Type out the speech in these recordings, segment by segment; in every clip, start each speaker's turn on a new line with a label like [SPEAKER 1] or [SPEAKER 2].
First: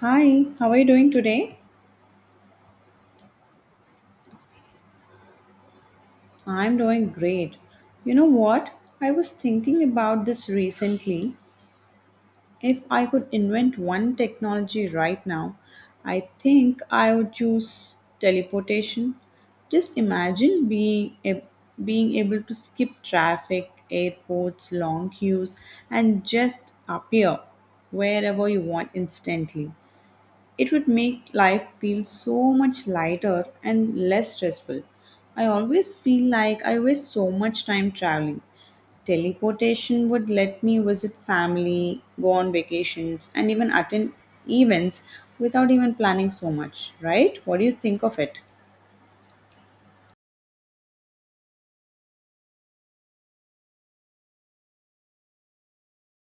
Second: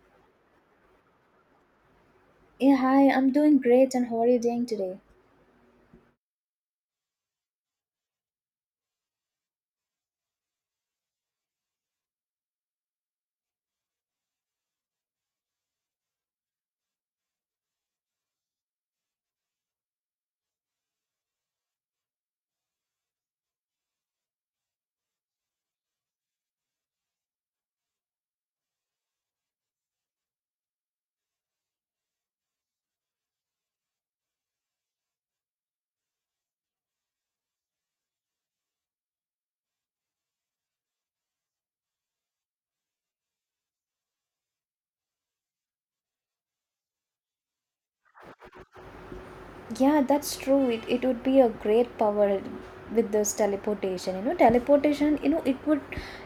[SPEAKER 1] Hi, how are you doing today?
[SPEAKER 2] Yeah, hi, I'm doing great, and how are you doing today?
[SPEAKER 1] I'm doing great. You know what? I was thinking about this recently. If I could invent one technology right now, I think I would choose teleportation. Just imagine being able to skip traffic, airports, long queues and just appear wherever you want instantly. It would make life feel so much lighter and less stressful. I always feel like I waste so much time traveling. Teleportation would let me visit family, go on vacations, and even attend events without even planning so much, right? What do you think of it?
[SPEAKER 2] Yeah, that's true. It would be a great power with this teleportation. You know, teleportation, you know, it would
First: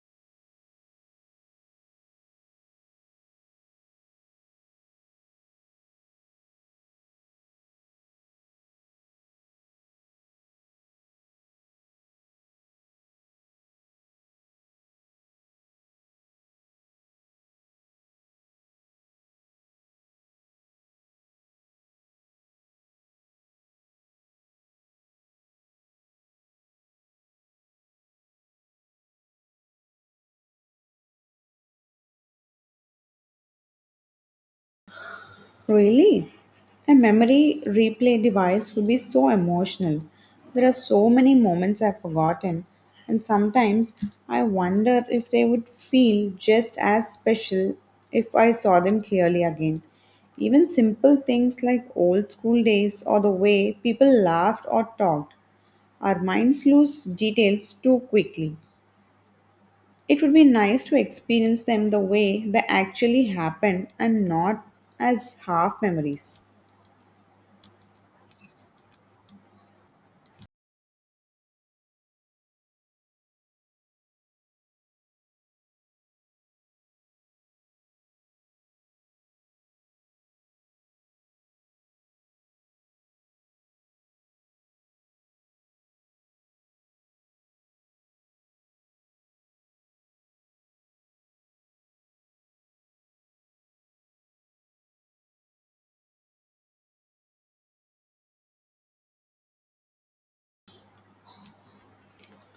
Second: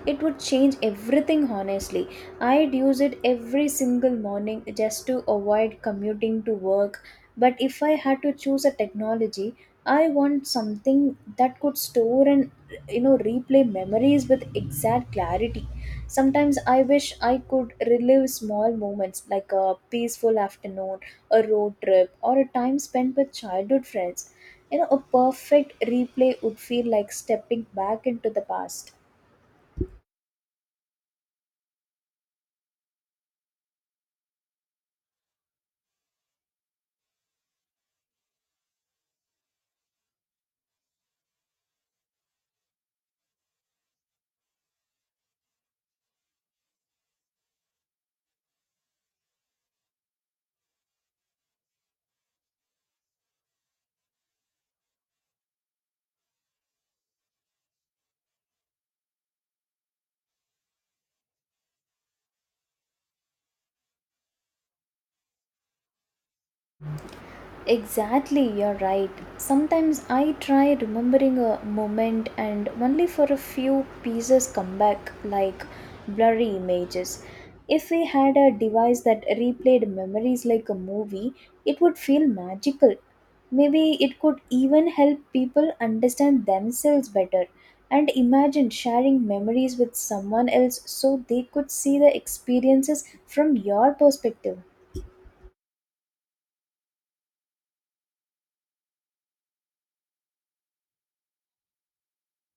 [SPEAKER 2] it would change everything honestly. I'd use it every single morning just to avoid commuting to work. But if I had to choose a technology, I want something that could store and you know replay memories with exact clarity. Sometimes I wish I could relive small moments like a peaceful afternoon, a road trip, or a time spent with childhood friends. You know, a perfect replay would feel like stepping back into the past.
[SPEAKER 1] Really? A memory replay device would be so emotional. There are so many moments I've forgotten, and sometimes I wonder if they would feel just as special if I saw them clearly again. Even simple things like old school days or the way people laughed or talked, our minds lose details too quickly. It would be nice to experience them the way they actually happened and not as half memories.
[SPEAKER 2] Exactly, you're right. Sometimes I try remembering a moment and only for a few pieces come back like blurry images. If we had a device that replayed memories like a movie, it would feel magical. Maybe it could even help people understand themselves better. And imagine sharing memories with someone else so they could see the experiences from your perspective.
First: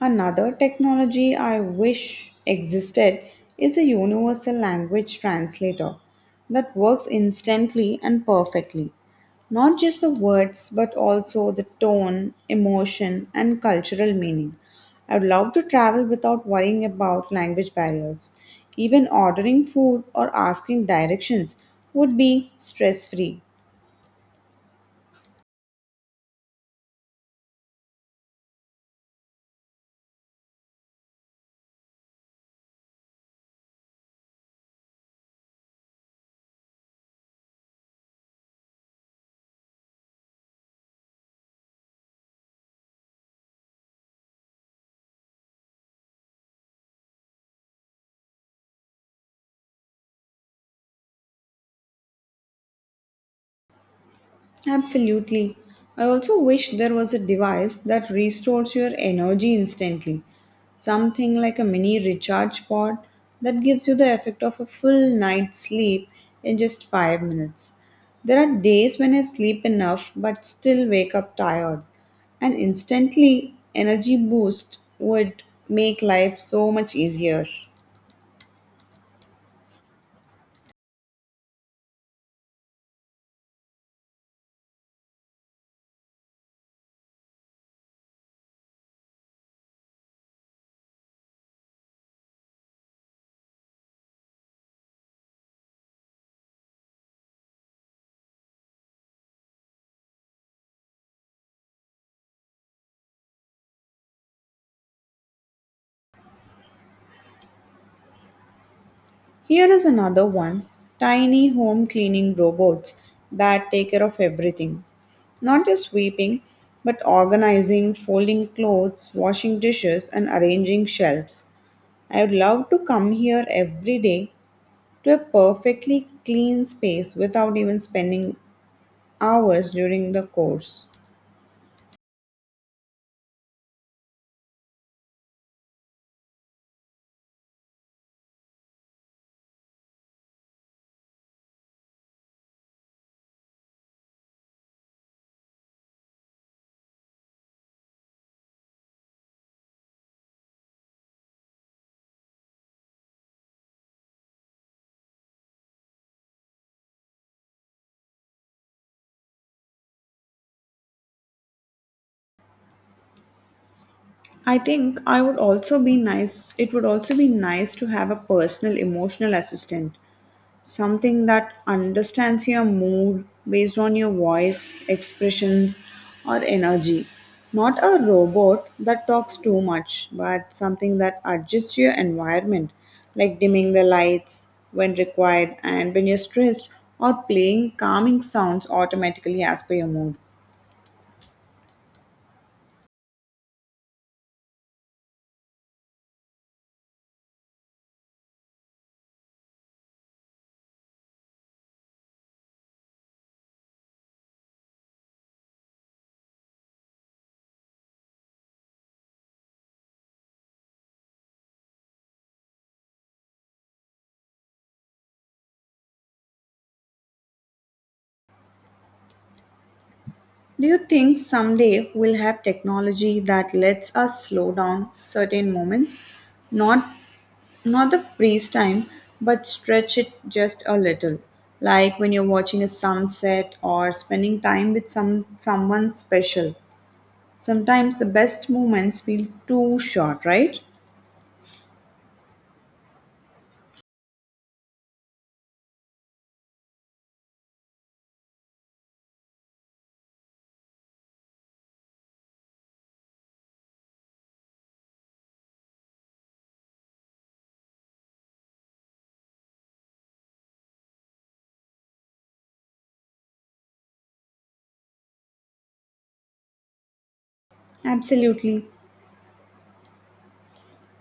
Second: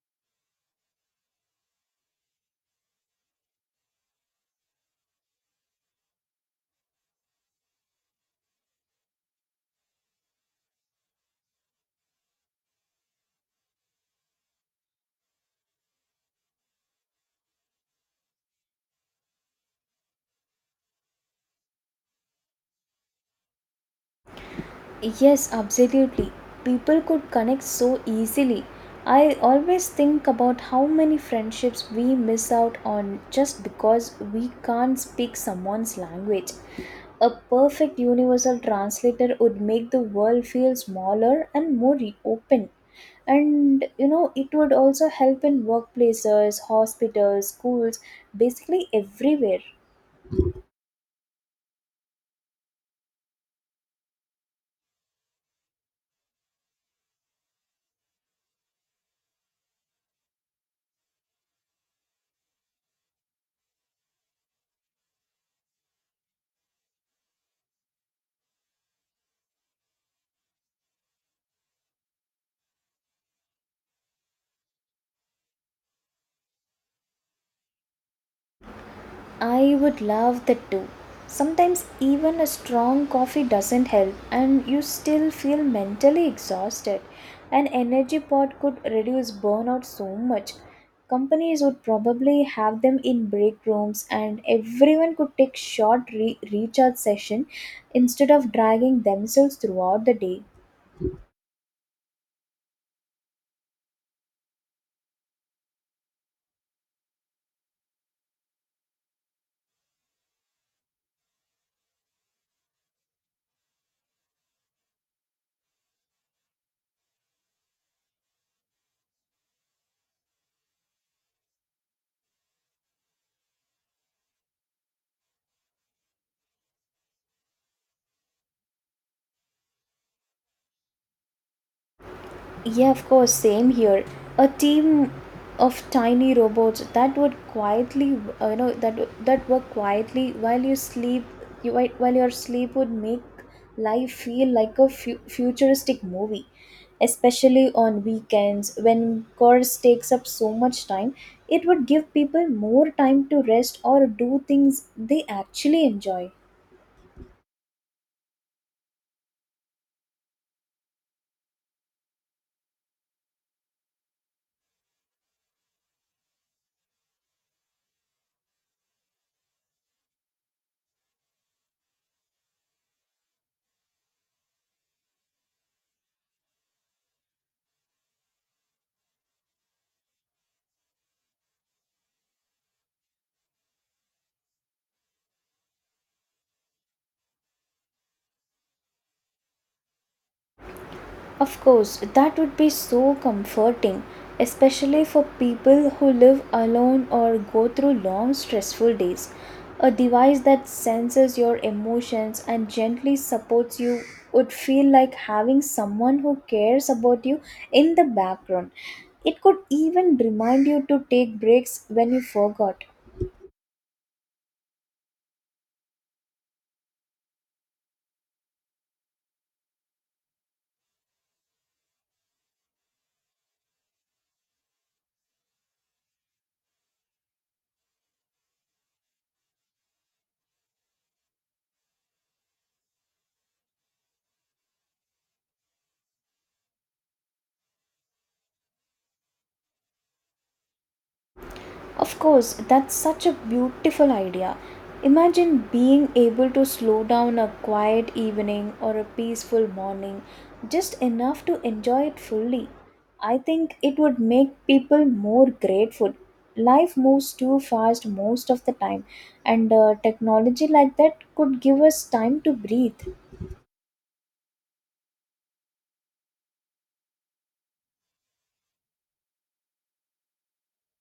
[SPEAKER 1] Another technology I wish existed is a universal language translator that works instantly and perfectly. Not just the words, but also the tone, emotion, and cultural meaning. I would love to travel without worrying about language barriers. Even ordering food or asking directions would be stress free.
[SPEAKER 2] Yes, absolutely. People could connect so easily. I always think about how many friendships we miss out on just because we can't speak someone's language. A perfect universal translator would make the world feel smaller and more open. And you know, it would also help in workplaces, hospitals, schools, basically everywhere.
[SPEAKER 1] Absolutely. I also wish there was a device that restores your energy instantly, something like a mini recharge pod that gives you the effect of a full night's sleep in just 5 minutes. There are days when I sleep enough but still wake up tired. An instantly energy boost would make life so much easier.
[SPEAKER 2] I would love that too. Sometimes even a strong coffee doesn't help, and you still feel mentally exhausted. An energy pot could reduce burnout so much. Companies would probably have them in break rooms, and everyone could take short recharge session instead of dragging themselves throughout the day.
[SPEAKER 1] Here is another one, tiny home cleaning robots that take care of everything. Not just sweeping, but organizing, folding clothes, washing dishes, and arranging shelves. I would love to come here every day to a perfectly clean space without even spending hours during the course.
[SPEAKER 2] Yeah, of course, same here. A team of tiny robots that would quietly, you know, that work quietly while you sleep. You while your sleep would make life feel like a futuristic movie, especially on weekends when chores takes up so much time. It would give people more time to rest or do things they actually enjoy.
[SPEAKER 1] I think I would also be nice It would also be nice to have a personal emotional assistant, something that understands your mood based on your voice, expressions, or energy. Not a robot that talks too much, but something that adjusts to your environment, like dimming the lights when required and when you're stressed, or playing calming sounds automatically as per your mood.
[SPEAKER 2] Of course, that would be so comforting, especially for people who live alone or go through long stressful days. A device that senses your emotions and gently supports you would feel like having someone who cares about you in the background. It could even remind you to take breaks when you forgot.
[SPEAKER 1] Do you think someday we'll have technology that lets us slow down certain moments? Not not the freeze time, but stretch it just a little. Like when you're watching a sunset or spending time with someone special. Sometimes the best moments feel too short, right?
[SPEAKER 2] Of course, that's such a beautiful idea. Imagine being able to slow down a quiet evening or a peaceful morning just enough to enjoy it fully. I think it would make people more grateful. Life moves too fast most of the time, and technology like that could give us time to breathe.
[SPEAKER 1] Absolutely.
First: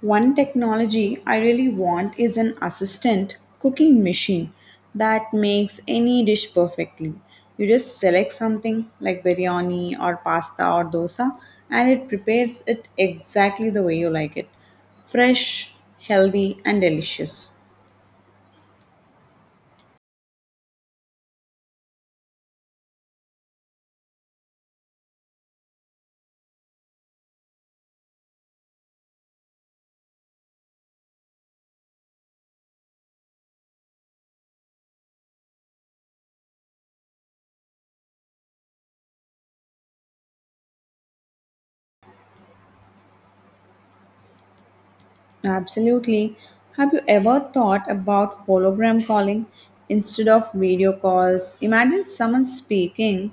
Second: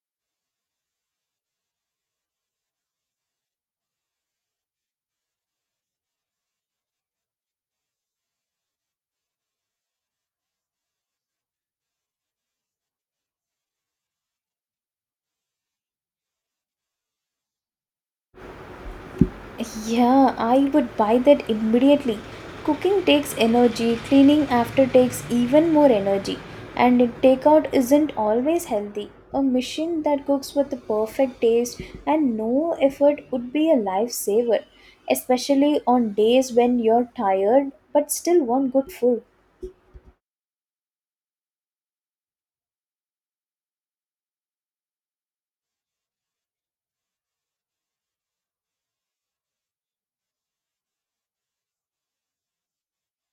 [SPEAKER 1] One technology I really want is an assistant cooking machine that makes any dish perfectly. You just select something like biryani or pasta or dosa and it prepares it exactly the way you like it. Fresh, healthy, and delicious.
[SPEAKER 2] Yeah, I would buy that immediately. Cooking takes energy, cleaning after takes even more energy, and takeout isn't always healthy. A machine that cooks with the perfect taste and no effort would be a lifesaver, especially on days when you're tired but still want good food.
[SPEAKER 1] Absolutely. Have you ever thought about hologram calling instead of video calls? Imagine someone speaking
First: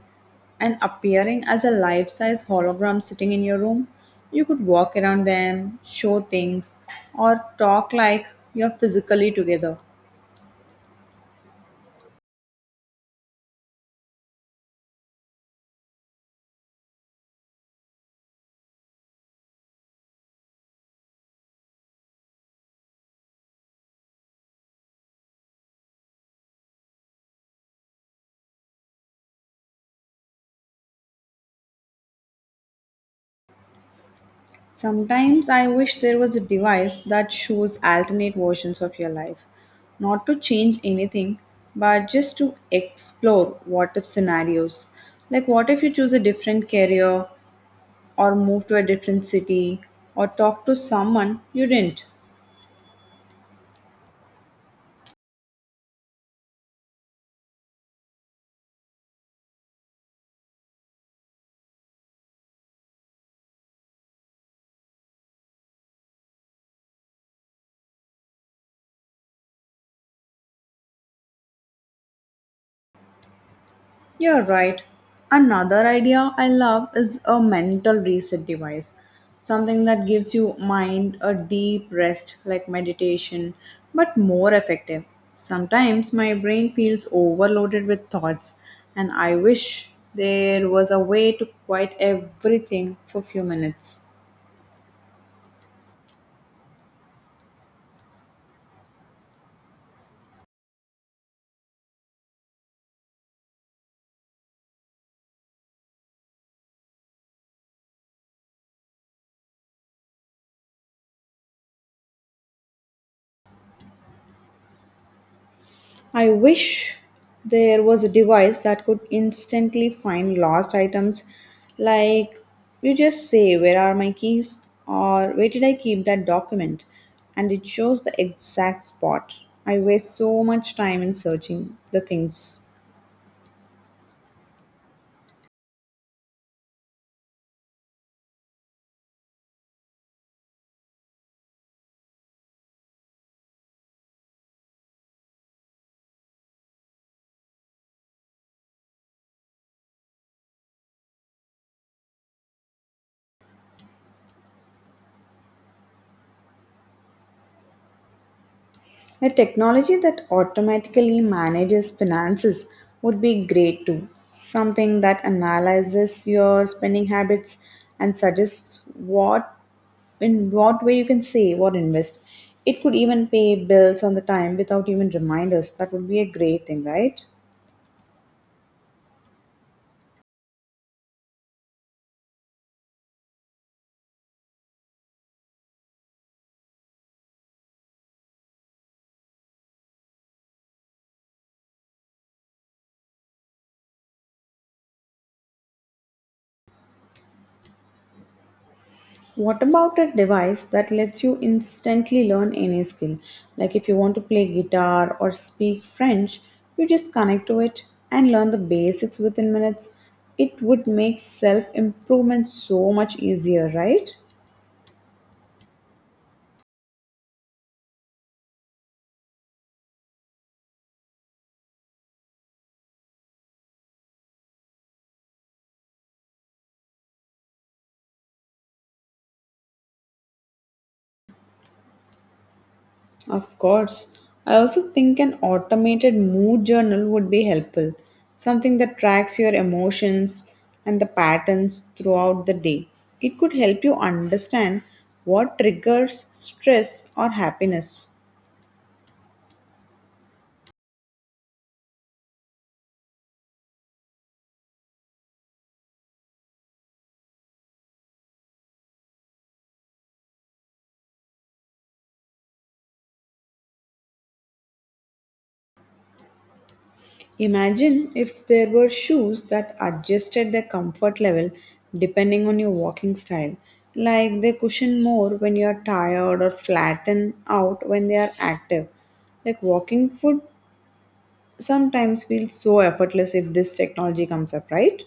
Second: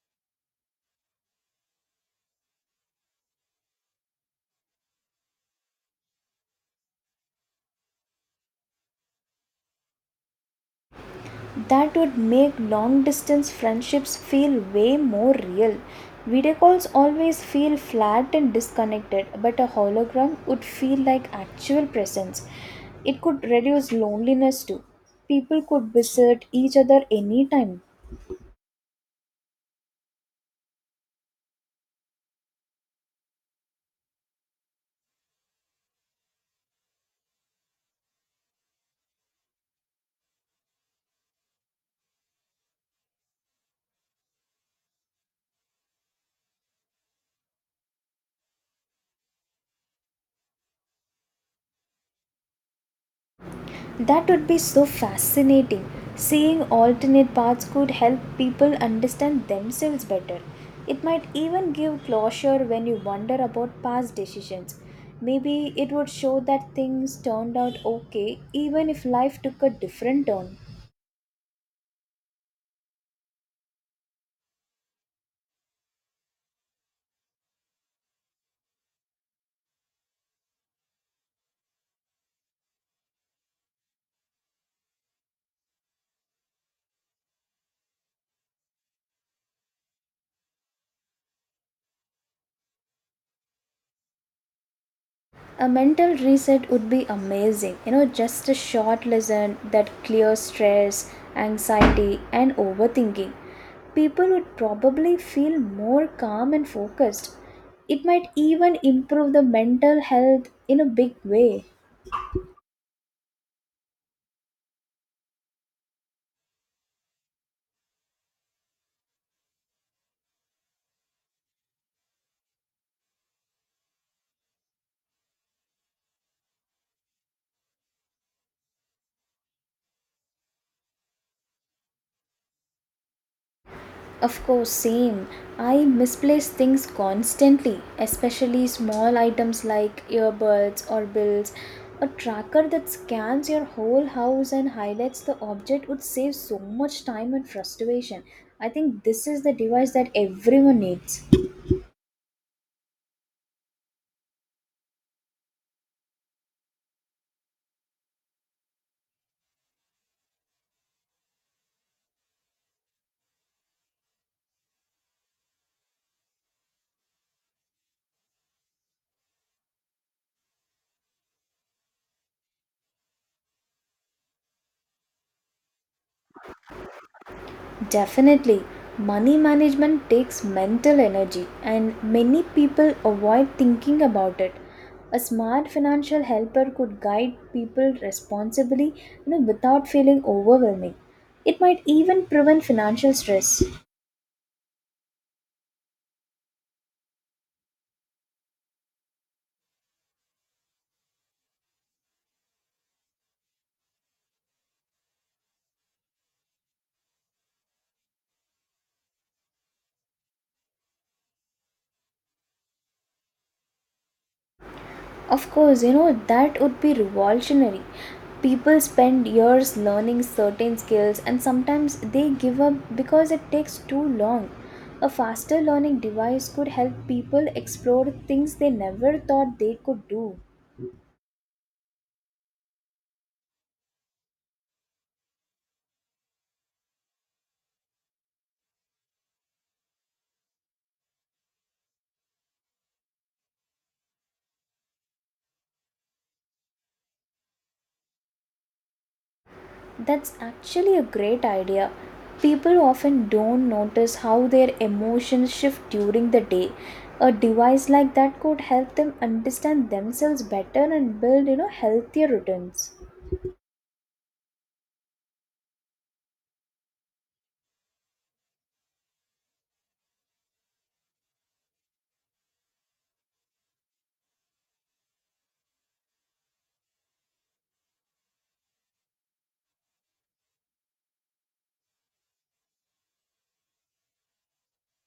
[SPEAKER 1] and appearing as a life size hologram sitting in your room. You could walk around them, show things, or talk like you're physically together.
[SPEAKER 2] That would make long distance friendships feel way more real. Video calls always feel flat and disconnected, but a hologram would feel like actual presence. It could reduce loneliness too. People could visit each other anytime.
[SPEAKER 1] Sometimes I wish there was a device that shows alternate versions of your life, not to change anything, but just to explore what if scenarios. Like, what if you choose a different career, or move to a different city, or talk to someone you didn't?
[SPEAKER 2] That would be so fascinating. Seeing alternate paths could help people understand themselves better. It might even give closure when you wonder about past decisions. Maybe it would show that things turned out okay even if life took a different turn.
[SPEAKER 1] You're right. Another idea I love is a mental reset device, something that gives you mind a deep rest like meditation, but more effective. Sometimes my brain feels overloaded with thoughts, and I wish there was a way to quiet everything for a few minutes.
[SPEAKER 2] A mental reset would be amazing, you know, just a short lesson that clears stress, anxiety, and overthinking. People would probably feel more calm and focused. It might even improve the mental health in a big way.
[SPEAKER 1] I wish there was a device that could instantly find lost items. Like, you just say, where are my keys? Or where did I keep that document? And it shows the exact spot. I waste so much time in searching the things.
[SPEAKER 2] Of course, same. I misplace things constantly, especially small items like earbuds or bills. A tracker that scans your whole house and highlights the object would save so much time and frustration. I think this is the device that everyone needs.
[SPEAKER 1] A technology that automatically manages finances would be great too. Something that analyzes your spending habits and suggests what in what way you can save or invest. It could even pay bills on the time without even reminders. That would be a great thing, right?
[SPEAKER 2] Definitely, money management takes mental energy, and many people avoid thinking about it. A smart financial helper could guide people responsibly, you know, without feeling overwhelming. It might even prevent financial stress.
[SPEAKER 1] What about a device that lets you instantly learn any skill? Like if you want to play guitar or speak French, you just connect to it and learn the basics within minutes. It would make self improvement so much easier, right?
[SPEAKER 2] Of course, you know, that would be revolutionary. People spend years learning certain skills and sometimes they give up because it takes too long. A faster learning device could help people explore things they never thought they could do.
[SPEAKER 1] Of course. I also think an automated mood journal would be helpful, something that tracks your emotions and the patterns throughout the day. It could help you understand what triggers stress or happiness.
[SPEAKER 2] That's actually a great idea. People often don't notice how their emotions shift during the day. A device like that could help them understand themselves better and build, you know, healthier routines.
[SPEAKER 1] Imagine if there were shoes that adjusted their comfort level depending on your walking style, like they cushion more when you are tired or flatten out when they are active. Like walking foot sometimes feels so effortless if this technology comes up, right?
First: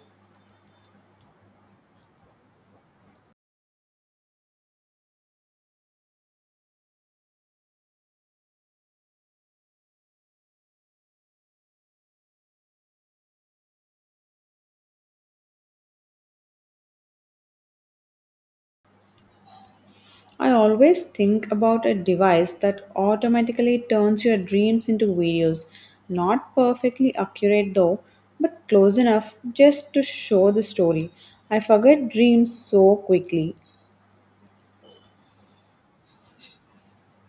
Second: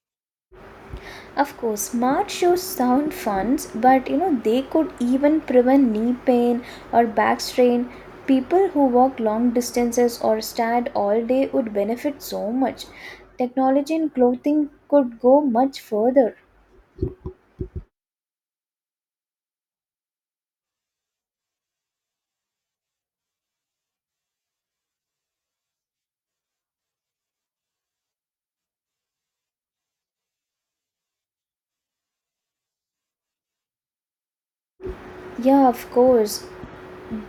[SPEAKER 2] Of course, smart shoes sound fun, but you know they could even prevent knee pain or back strain. People who walk long distances or stand all day would benefit so much. Technology in clothing could go much further.
[SPEAKER 1] I always think about a device that automatically turns your dreams into videos. Not perfectly accurate though, but close enough just to show the story. I forget dreams so quickly.
[SPEAKER 2] Yeah, of course.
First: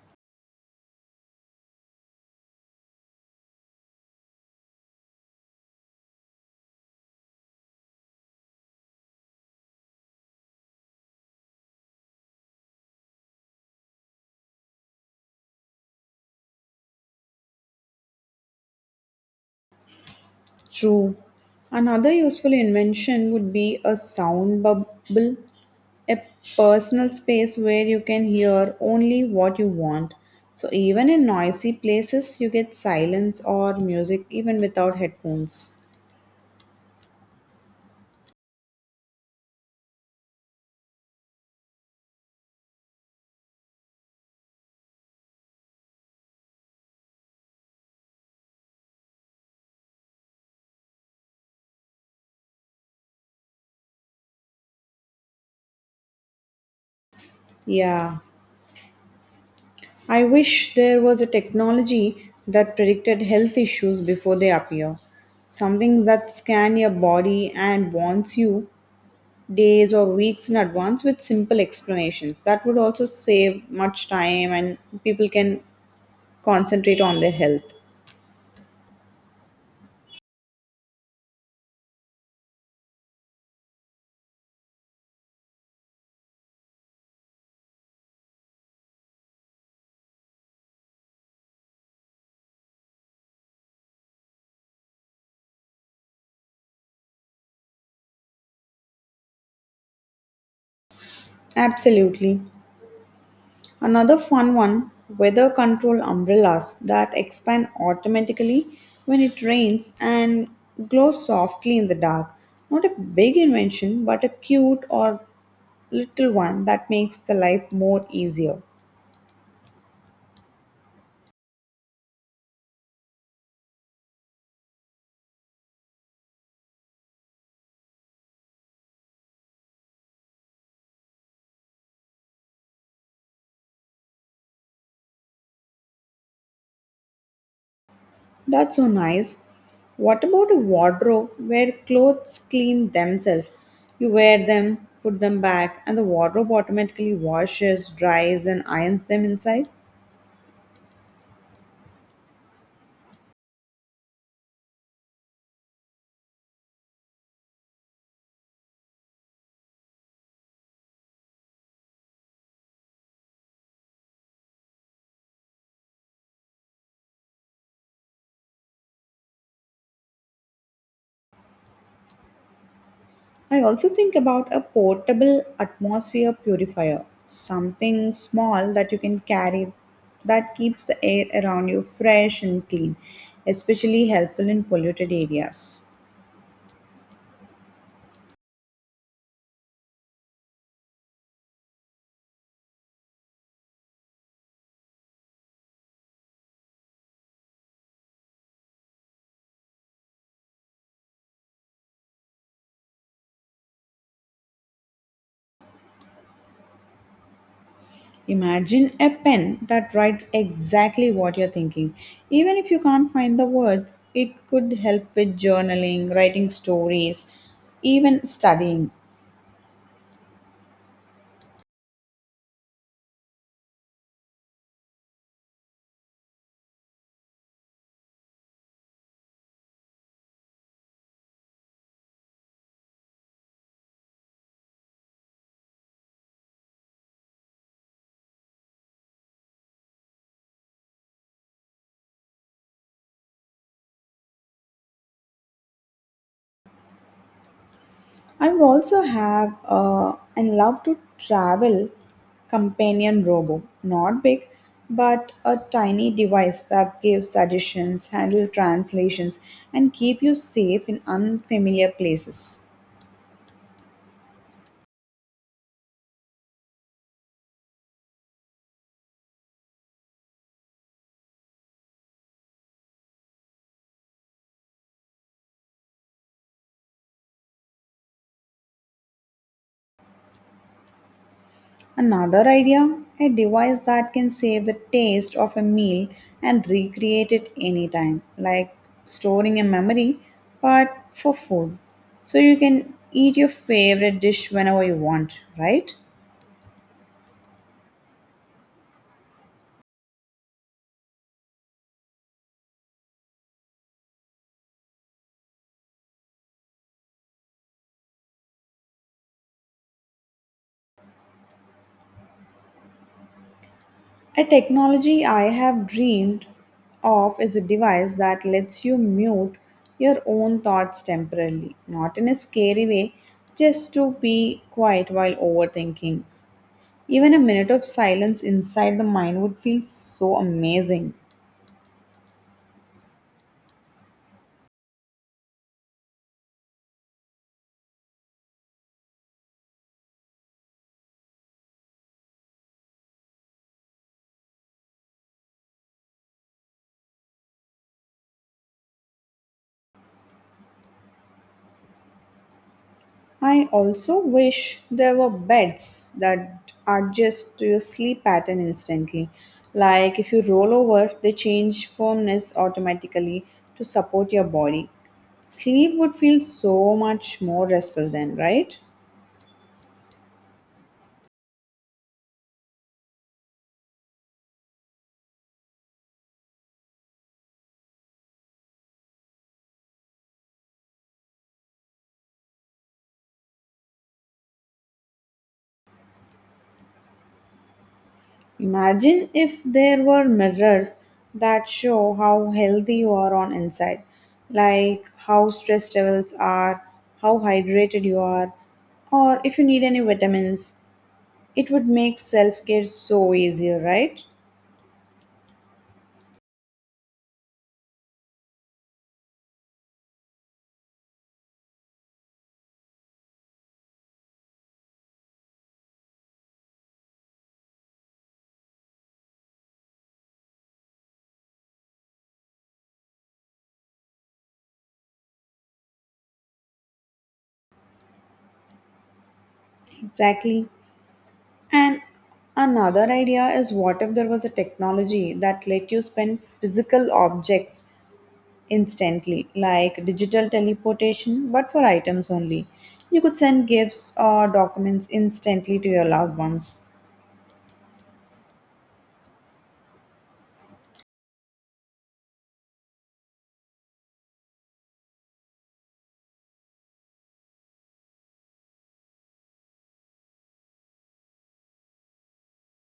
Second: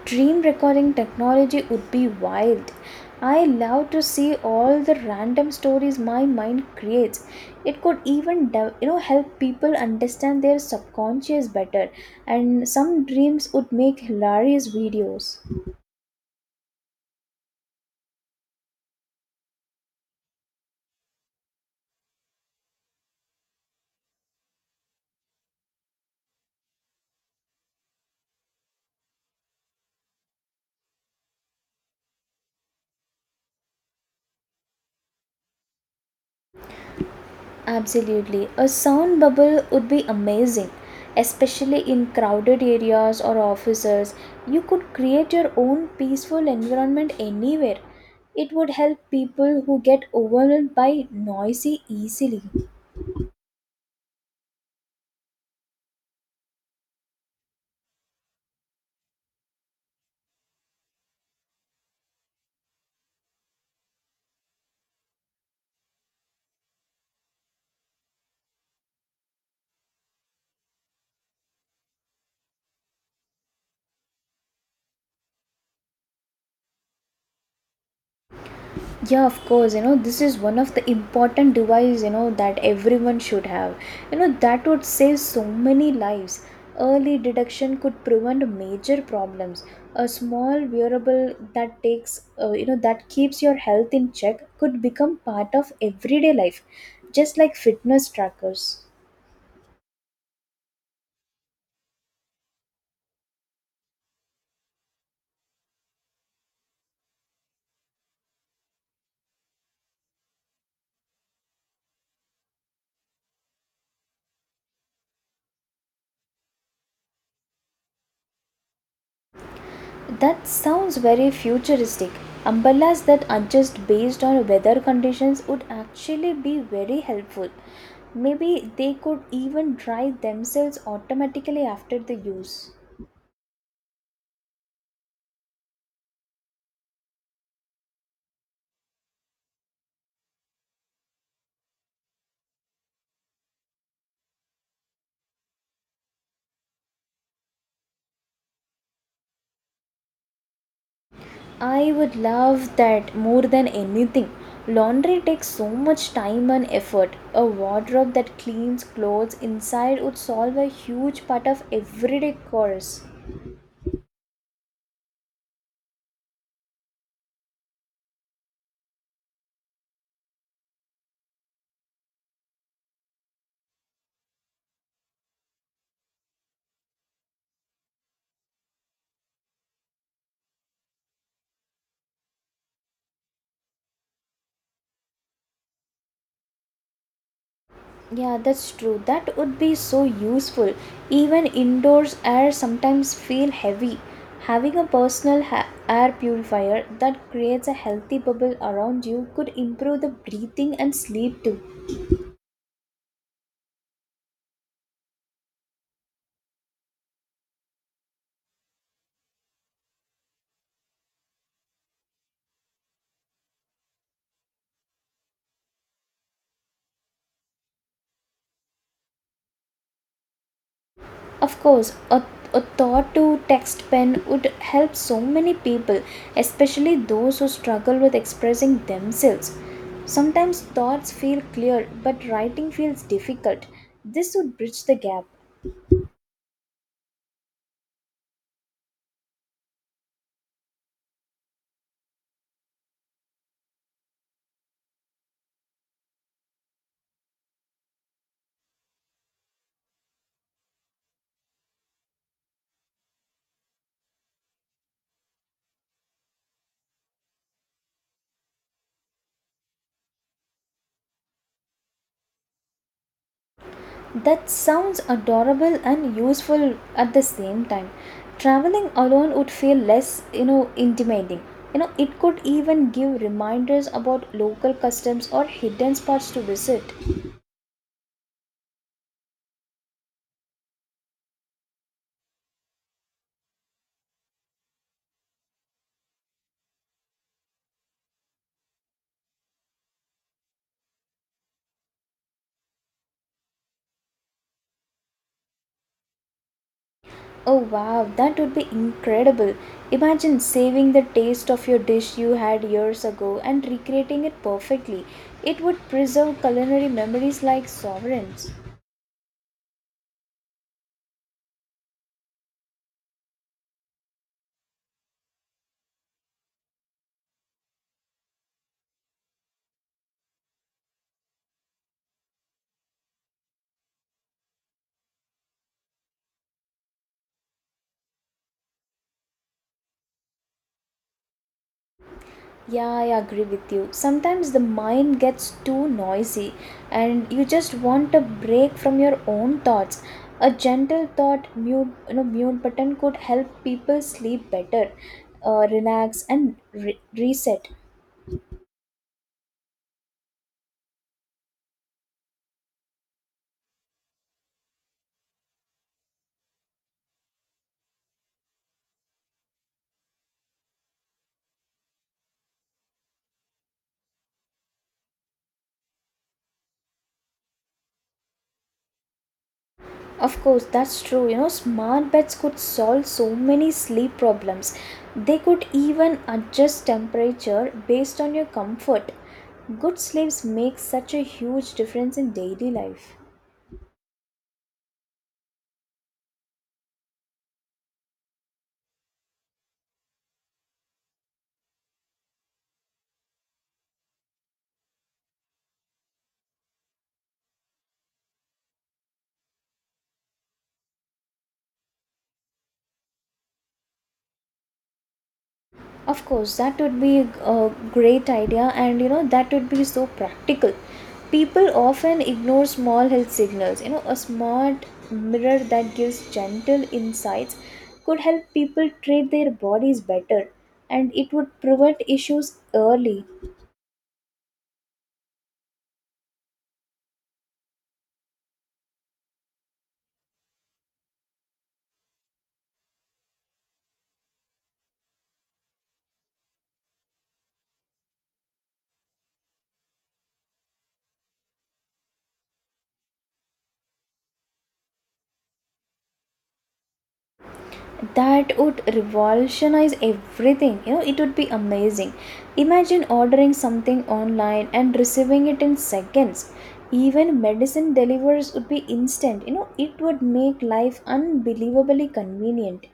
[SPEAKER 2] Dream recording technology would be wild. I love to see all the random stories my mind creates. It could even you know help people understand their subconscious better and some dreams would make hilarious videos.
[SPEAKER 1] True. Another useful invention would be a sound bubble, a personal space where you can hear only what you want. So, even in noisy places, you get silence or music even without headphones.
[SPEAKER 2] Absolutely. A sound bubble would be amazing, especially in crowded areas or offices. You could create your own peaceful environment anywhere. It would help people who get overwhelmed by noisy easily.
[SPEAKER 1] Yeah, I wish there was a technology that predicted health issues before they appear. Something that scan your body and warns you days or weeks in advance with simple explanations. That would also save much time and people can concentrate on their health.
[SPEAKER 2] Yeah, of course, you know, this is one of the important device, you know, that everyone should have. You know, that would save so many lives. Early detection could prevent major problems. A small wearable that takes you know that keeps your health in check could become part of everyday life, just like fitness trackers.
[SPEAKER 1] Absolutely. Another fun one, weather control umbrellas that expand automatically when it rains and glow softly in the dark. Not a big invention, but a cute or little one that makes the life more easier.
[SPEAKER 2] That sounds very futuristic. Umbrellas that adjust based on weather conditions would actually be very helpful. Maybe they could even dry themselves automatically after the use.
[SPEAKER 1] That's so nice. What about a wardrobe where clothes clean themselves? You wear them, put them back, and the wardrobe automatically washes, dries, and irons them inside?
[SPEAKER 2] I would love that more than anything. Laundry takes so much time and effort. A wardrobe that cleans clothes inside would solve a huge part of everyday chores.
[SPEAKER 1] I also think about a portable atmosphere purifier, something small that you can carry that keeps the air around you fresh and clean, especially helpful in polluted areas.
[SPEAKER 2] Yeah, that's true. That would be so useful. Even indoors air sometimes feel heavy. Having a personal air purifier that creates a healthy bubble around you could improve the breathing and sleep too.
[SPEAKER 1] Imagine a pen that writes exactly what you're thinking. Even if you can't find the words, it could help with journaling, writing stories, even studying.
[SPEAKER 2] Of course, a thought to text pen would help so many people, especially those who struggle with expressing themselves. Sometimes thoughts feel clear, but writing feels difficult. This would bridge the gap.
[SPEAKER 1] I would also have and love to travel companion robo, not big, but a tiny device that gives suggestions, handle translations, and keep you safe in unfamiliar places.
[SPEAKER 2] That sounds adorable and useful at the same time. Traveling alone would feel less, you know, intimidating. You know, it could even give reminders about local customs or hidden spots to visit.
[SPEAKER 1] Another idea, a device that can save the taste of a meal and recreate it anytime, like storing a memory, but for food. So you can eat your favorite dish whenever you want, right?
[SPEAKER 2] Oh wow, that would be incredible. Imagine saving the taste of your dish you had years ago and recreating it perfectly. It would preserve culinary memories like sovereigns.
[SPEAKER 1] A technology I have dreamed of is a device that lets you mute your own thoughts temporarily, not in a scary way, just to be quiet while overthinking. Even a minute of silence inside the mind would feel so amazing.
[SPEAKER 2] Yeah, I agree with you. Sometimes the mind gets too noisy and you just want a break from your own thoughts. A gentle thought mute, you know, mute button could help people sleep better, relax and reset.
[SPEAKER 1] I also wish there were beds that adjust to your sleep pattern instantly. Like if you roll over, they change firmness automatically to support your body. Sleep would feel so much more restful then, right?
[SPEAKER 2] Of course, that's true. You know, smart beds could solve so many sleep problems. They could even adjust temperature based on your comfort. Good sleeps make such a huge difference in daily life.
[SPEAKER 1] Imagine if there were mirrors that show how healthy you are on inside, like how stress levels are, how hydrated you are, or if you need any vitamins. It would make self care so easier, right?
[SPEAKER 2] Of course, that would be a great idea, and you know, that would be so practical. People often ignore small health signals. You know, a smart mirror that gives gentle insights could help people treat their bodies better and it would prevent issues early.
[SPEAKER 1] Exactly. And another idea is what if there was a technology that let you spend physical objects instantly, like digital teleportation, but for items only? You could send gifts or documents instantly to your loved ones.
[SPEAKER 2] That would revolutionize everything, you know, it would be amazing. Imagine ordering something online and receiving it in seconds. Even medicine delivers would be instant. You know, it would make life unbelievably convenient.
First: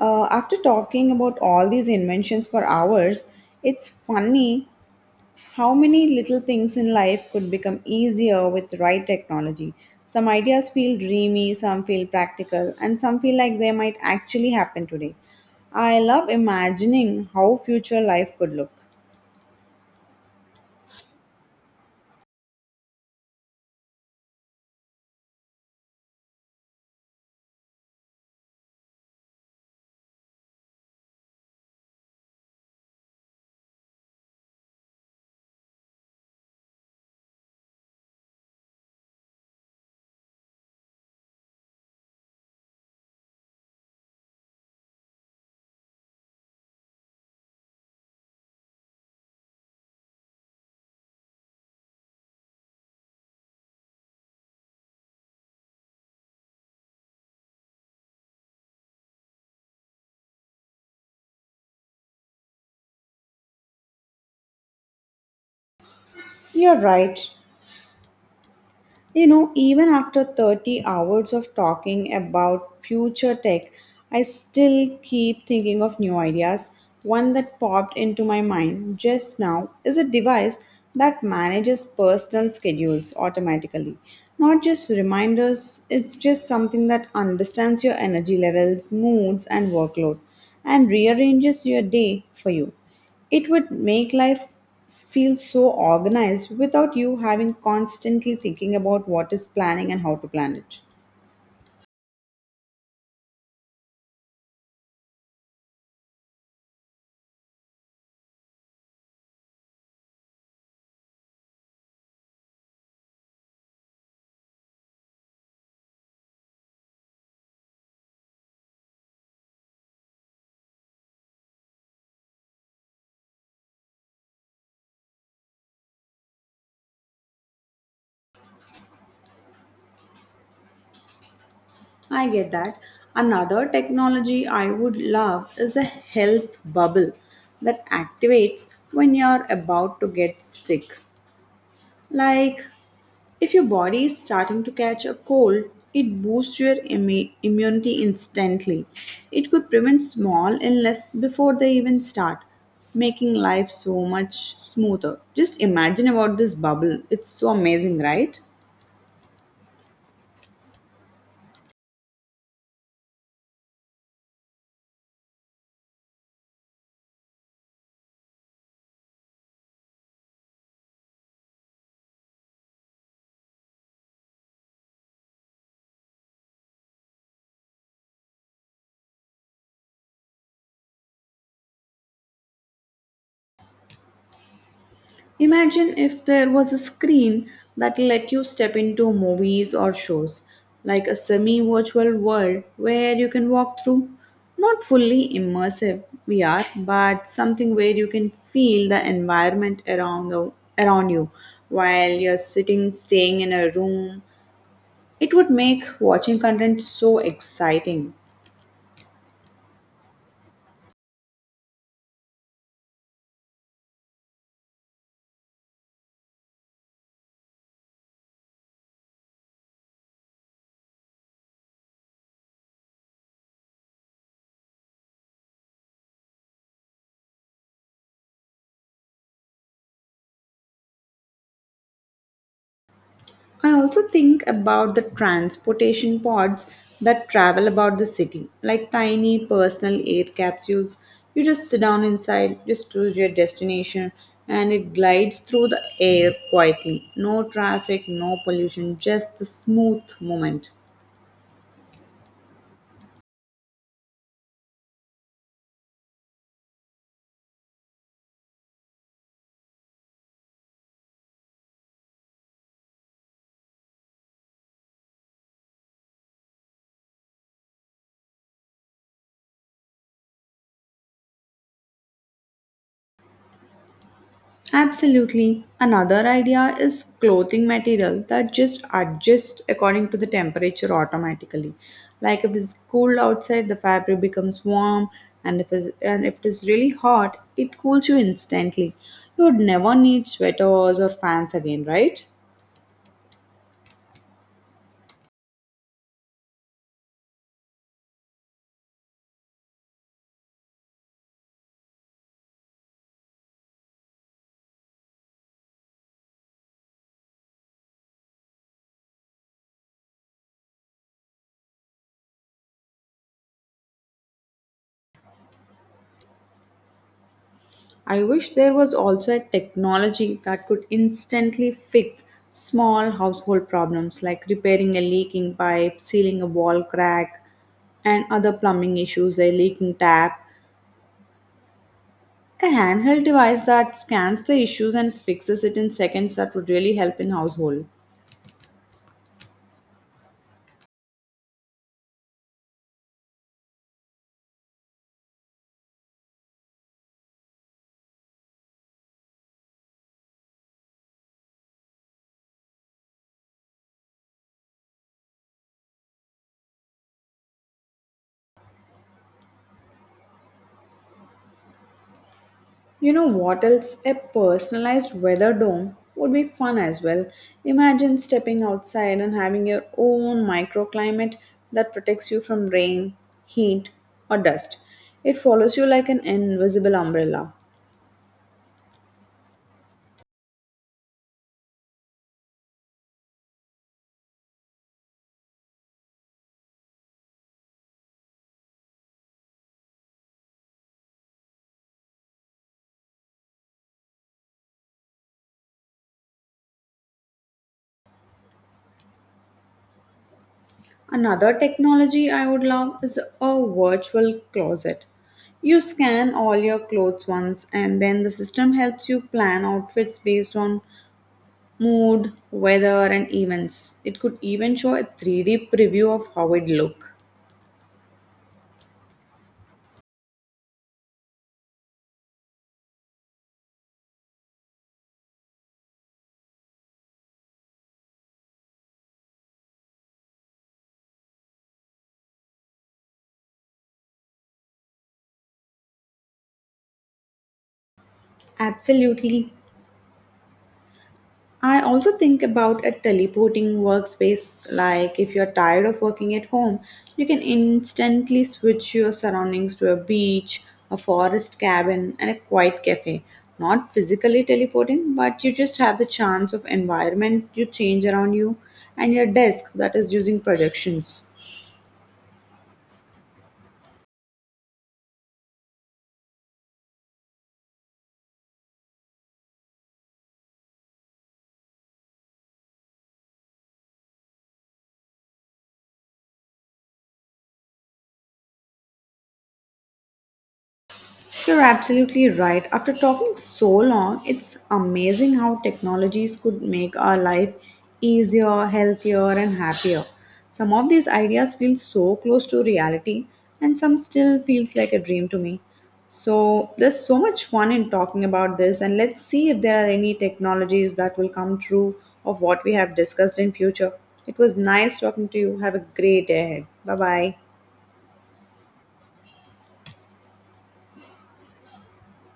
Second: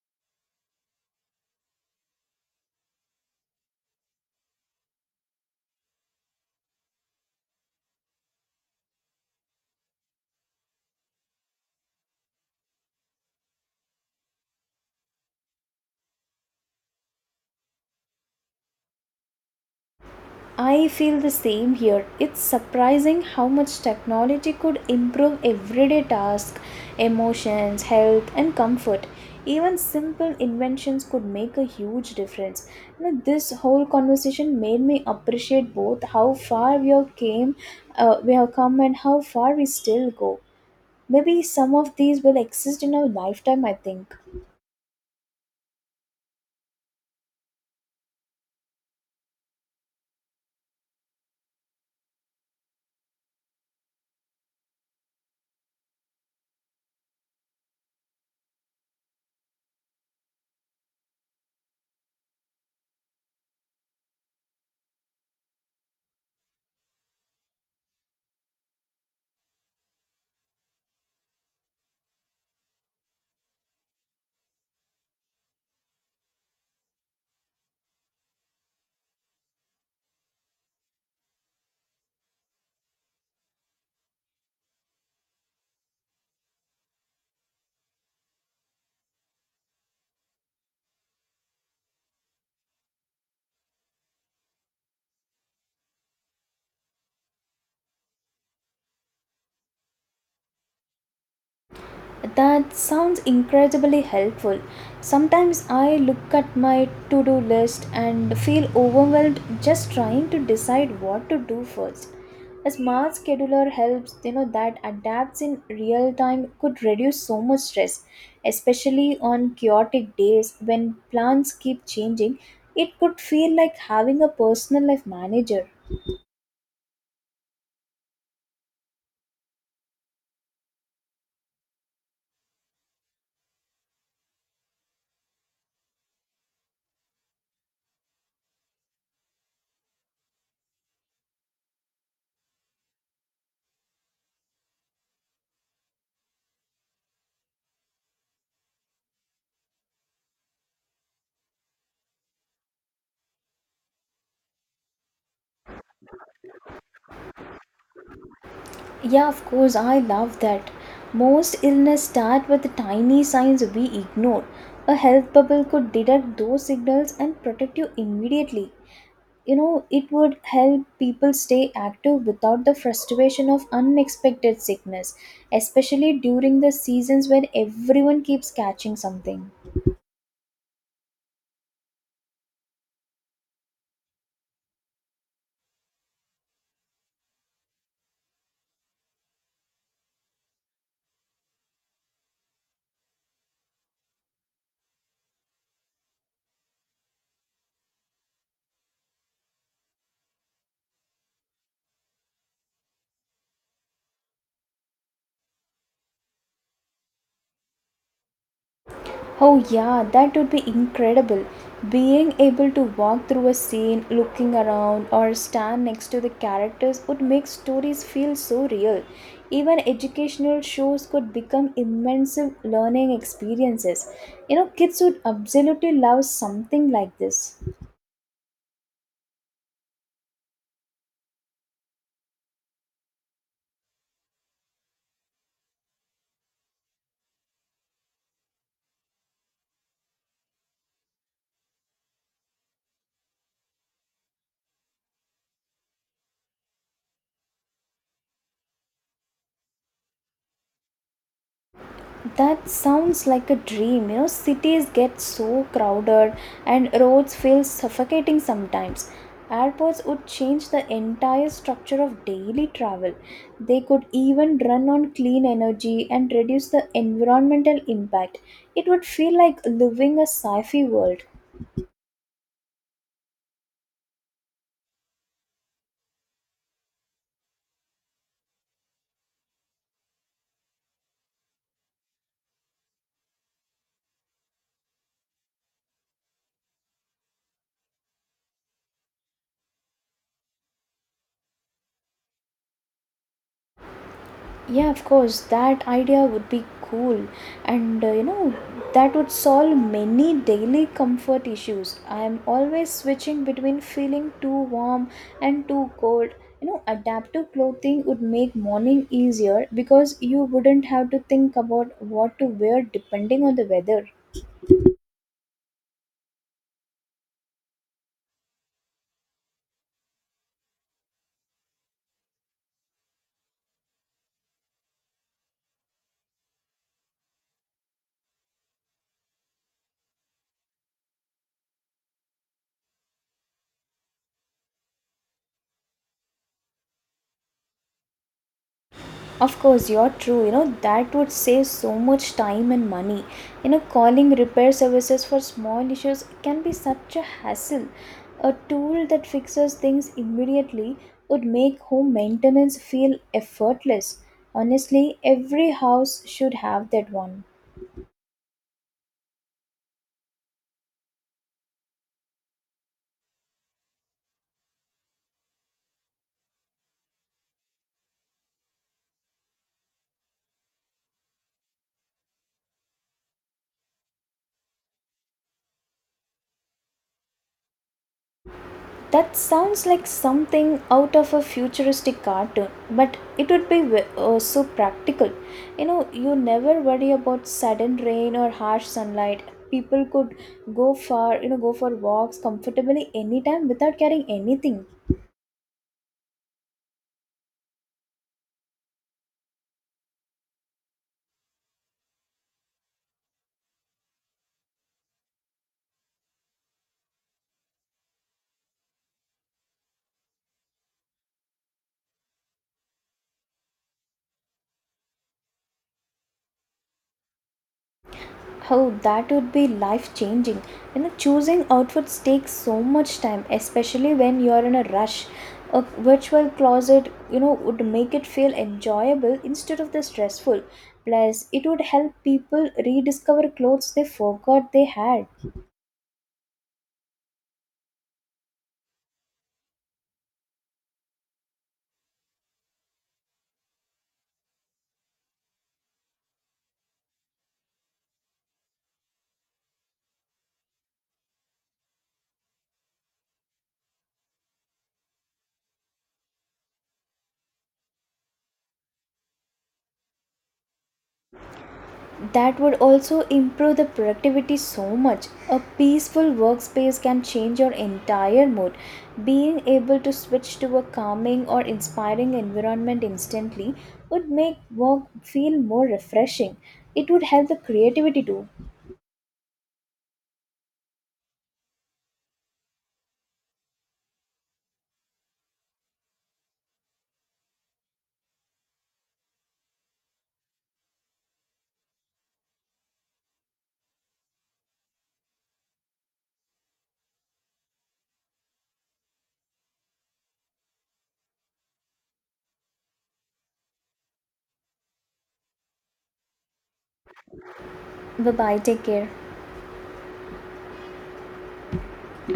[SPEAKER 1] After talking about all these inventions for hours, it's funny how many little things in life could become easier with the right technology? Some ideas feel dreamy, some feel practical, and some feel like they might actually happen today. I love imagining how future life could look.
[SPEAKER 2] I feel the same here. It's surprising how much technology could improve everyday tasks, emotions, health, and comfort. Even simple inventions could make a huge difference. You know, this whole conversation made me appreciate both how far we have we have come, and how far we still go. Maybe some of these will exist in our lifetime. I think.
[SPEAKER 1] You're right. You know, even after 30 hours of talking about future tech, I still keep thinking of new ideas. One that popped into my mind just now is a device that manages personal schedules automatically. Not just reminders, it's just something that understands your energy levels, moods, and workload and rearranges your day for you. It would make life feel so organized without you having constantly thinking about what is planning and how to plan it.
[SPEAKER 2] That sounds incredibly helpful. Sometimes I look at my to do list and feel overwhelmed just trying to decide what to do first. A smart scheduler helps, you know, that adapts in real time could reduce so much stress, especially on chaotic days when plans keep changing. It could feel like having a personal life manager.
[SPEAKER 1] I get that. Another technology I would love is a health bubble that activates when you're about to get sick. Like if your body is starting to catch a cold, it boosts your immunity instantly. It could prevent small illness before they even start, making life so much smoother. Just imagine about this bubble. It's so amazing, right?
[SPEAKER 2] Yeah, of course, I love that. Most illness start with tiny signs we ignore. A health bubble could detect those signals and protect you immediately. You know, it would help people stay active without the frustration of unexpected sickness, especially during the seasons when everyone keeps catching something.
[SPEAKER 1] Imagine if there was a screen that let you step into movies or shows, like a semi virtual world where you can walk through. Not fully immersive VR, but something where you can feel the environment around you while you're sitting, staying in a room. It would make watching content so exciting.
[SPEAKER 2] Oh, yeah, that would be incredible. Being able to walk through a scene, looking around, or stand next to the characters would make stories feel so real. Even educational shows could become immense learning experiences. You know, kids would absolutely love something like this.
[SPEAKER 1] I also think about the transportation pods that travel about the city, like tiny personal air capsules. You just sit down inside, just choose your destination, and it glides through the air quietly. No traffic, no pollution, just the smooth movement.
[SPEAKER 2] That sounds like a dream. You know, cities get so crowded and roads feel suffocating sometimes. Airports would change the entire structure of daily travel. They could even run on clean energy and reduce the environmental impact. It would feel like living a sci fi world.
[SPEAKER 1] Absolutely. Another idea is clothing material that just adjusts according to the temperature automatically. Like if it's cool outside, the fabric becomes warm, and if it is really hot, it cools you instantly. You would never need sweaters or fans again, right?
[SPEAKER 2] Yeah, of course, that idea would be cool, and you know, that would solve many daily comfort issues. I am always switching between feeling too warm and too cold. You know, adaptive clothing would make morning easier because you wouldn't have to think about what to wear depending on the weather.
[SPEAKER 1] I wish there was also a technology that could instantly fix small household problems like repairing a leaking pipe, sealing a wall crack, and other plumbing issues, a leaking tap. A handheld device that scans the issues and fixes it in seconds that would really help in household.
[SPEAKER 2] Of course, you're true. You know, that would save so much time and money. You know, calling repair services for small issues can be such a hassle. A tool that fixes things immediately would make home maintenance feel effortless. Honestly, every house should have that one.
[SPEAKER 1] You know what else? A personalized weather dome would be fun as well. Imagine stepping outside and having your own microclimate that protects you from rain, heat, or dust. It follows you like an invisible umbrella.
[SPEAKER 2] That sounds like something out of a futuristic cartoon, but it would be so practical. You know, you never worry about sudden rain or harsh sunlight. People could you know, go for walks comfortably anytime without carrying anything.
[SPEAKER 1] Another technology I would love is a virtual closet. You scan all your clothes once, and then the system helps you plan outfits based on mood, weather, and events. It could even show a 3D preview of how it look.
[SPEAKER 2] Oh, that would be life changing. You know, choosing outfits takes so much time, especially when you're in a rush. A virtual closet, you know, would make it feel enjoyable instead of the stressful. Plus, it would help people rediscover clothes they forgot they had.
[SPEAKER 1] Absolutely. I also think about a teleporting workspace. Like if you're tired of working at home, you can instantly switch your surroundings to a beach, a forest cabin, and a quiet cafe. Not physically teleporting, but you just have the chance of environment you change around you and your desk that is using projections.
[SPEAKER 2] That would also improve the productivity so much. A peaceful workspace can change your entire mood. Being able to switch to a calming or inspiring environment instantly would make work feel more refreshing. It would help the creativity too.
[SPEAKER 1] You're absolutely right. After talking so long, it's amazing how technologies could make our life easier, healthier, and happier. Some of these ideas feel so close to reality, and some still feels like a dream to me. So there's so much fun in talking about this, and let's see if there are any technologies that will come true of what we have discussed in future. It was nice talking to you. Have a great day ahead. Bye bye.
[SPEAKER 2] Bye bye, take care.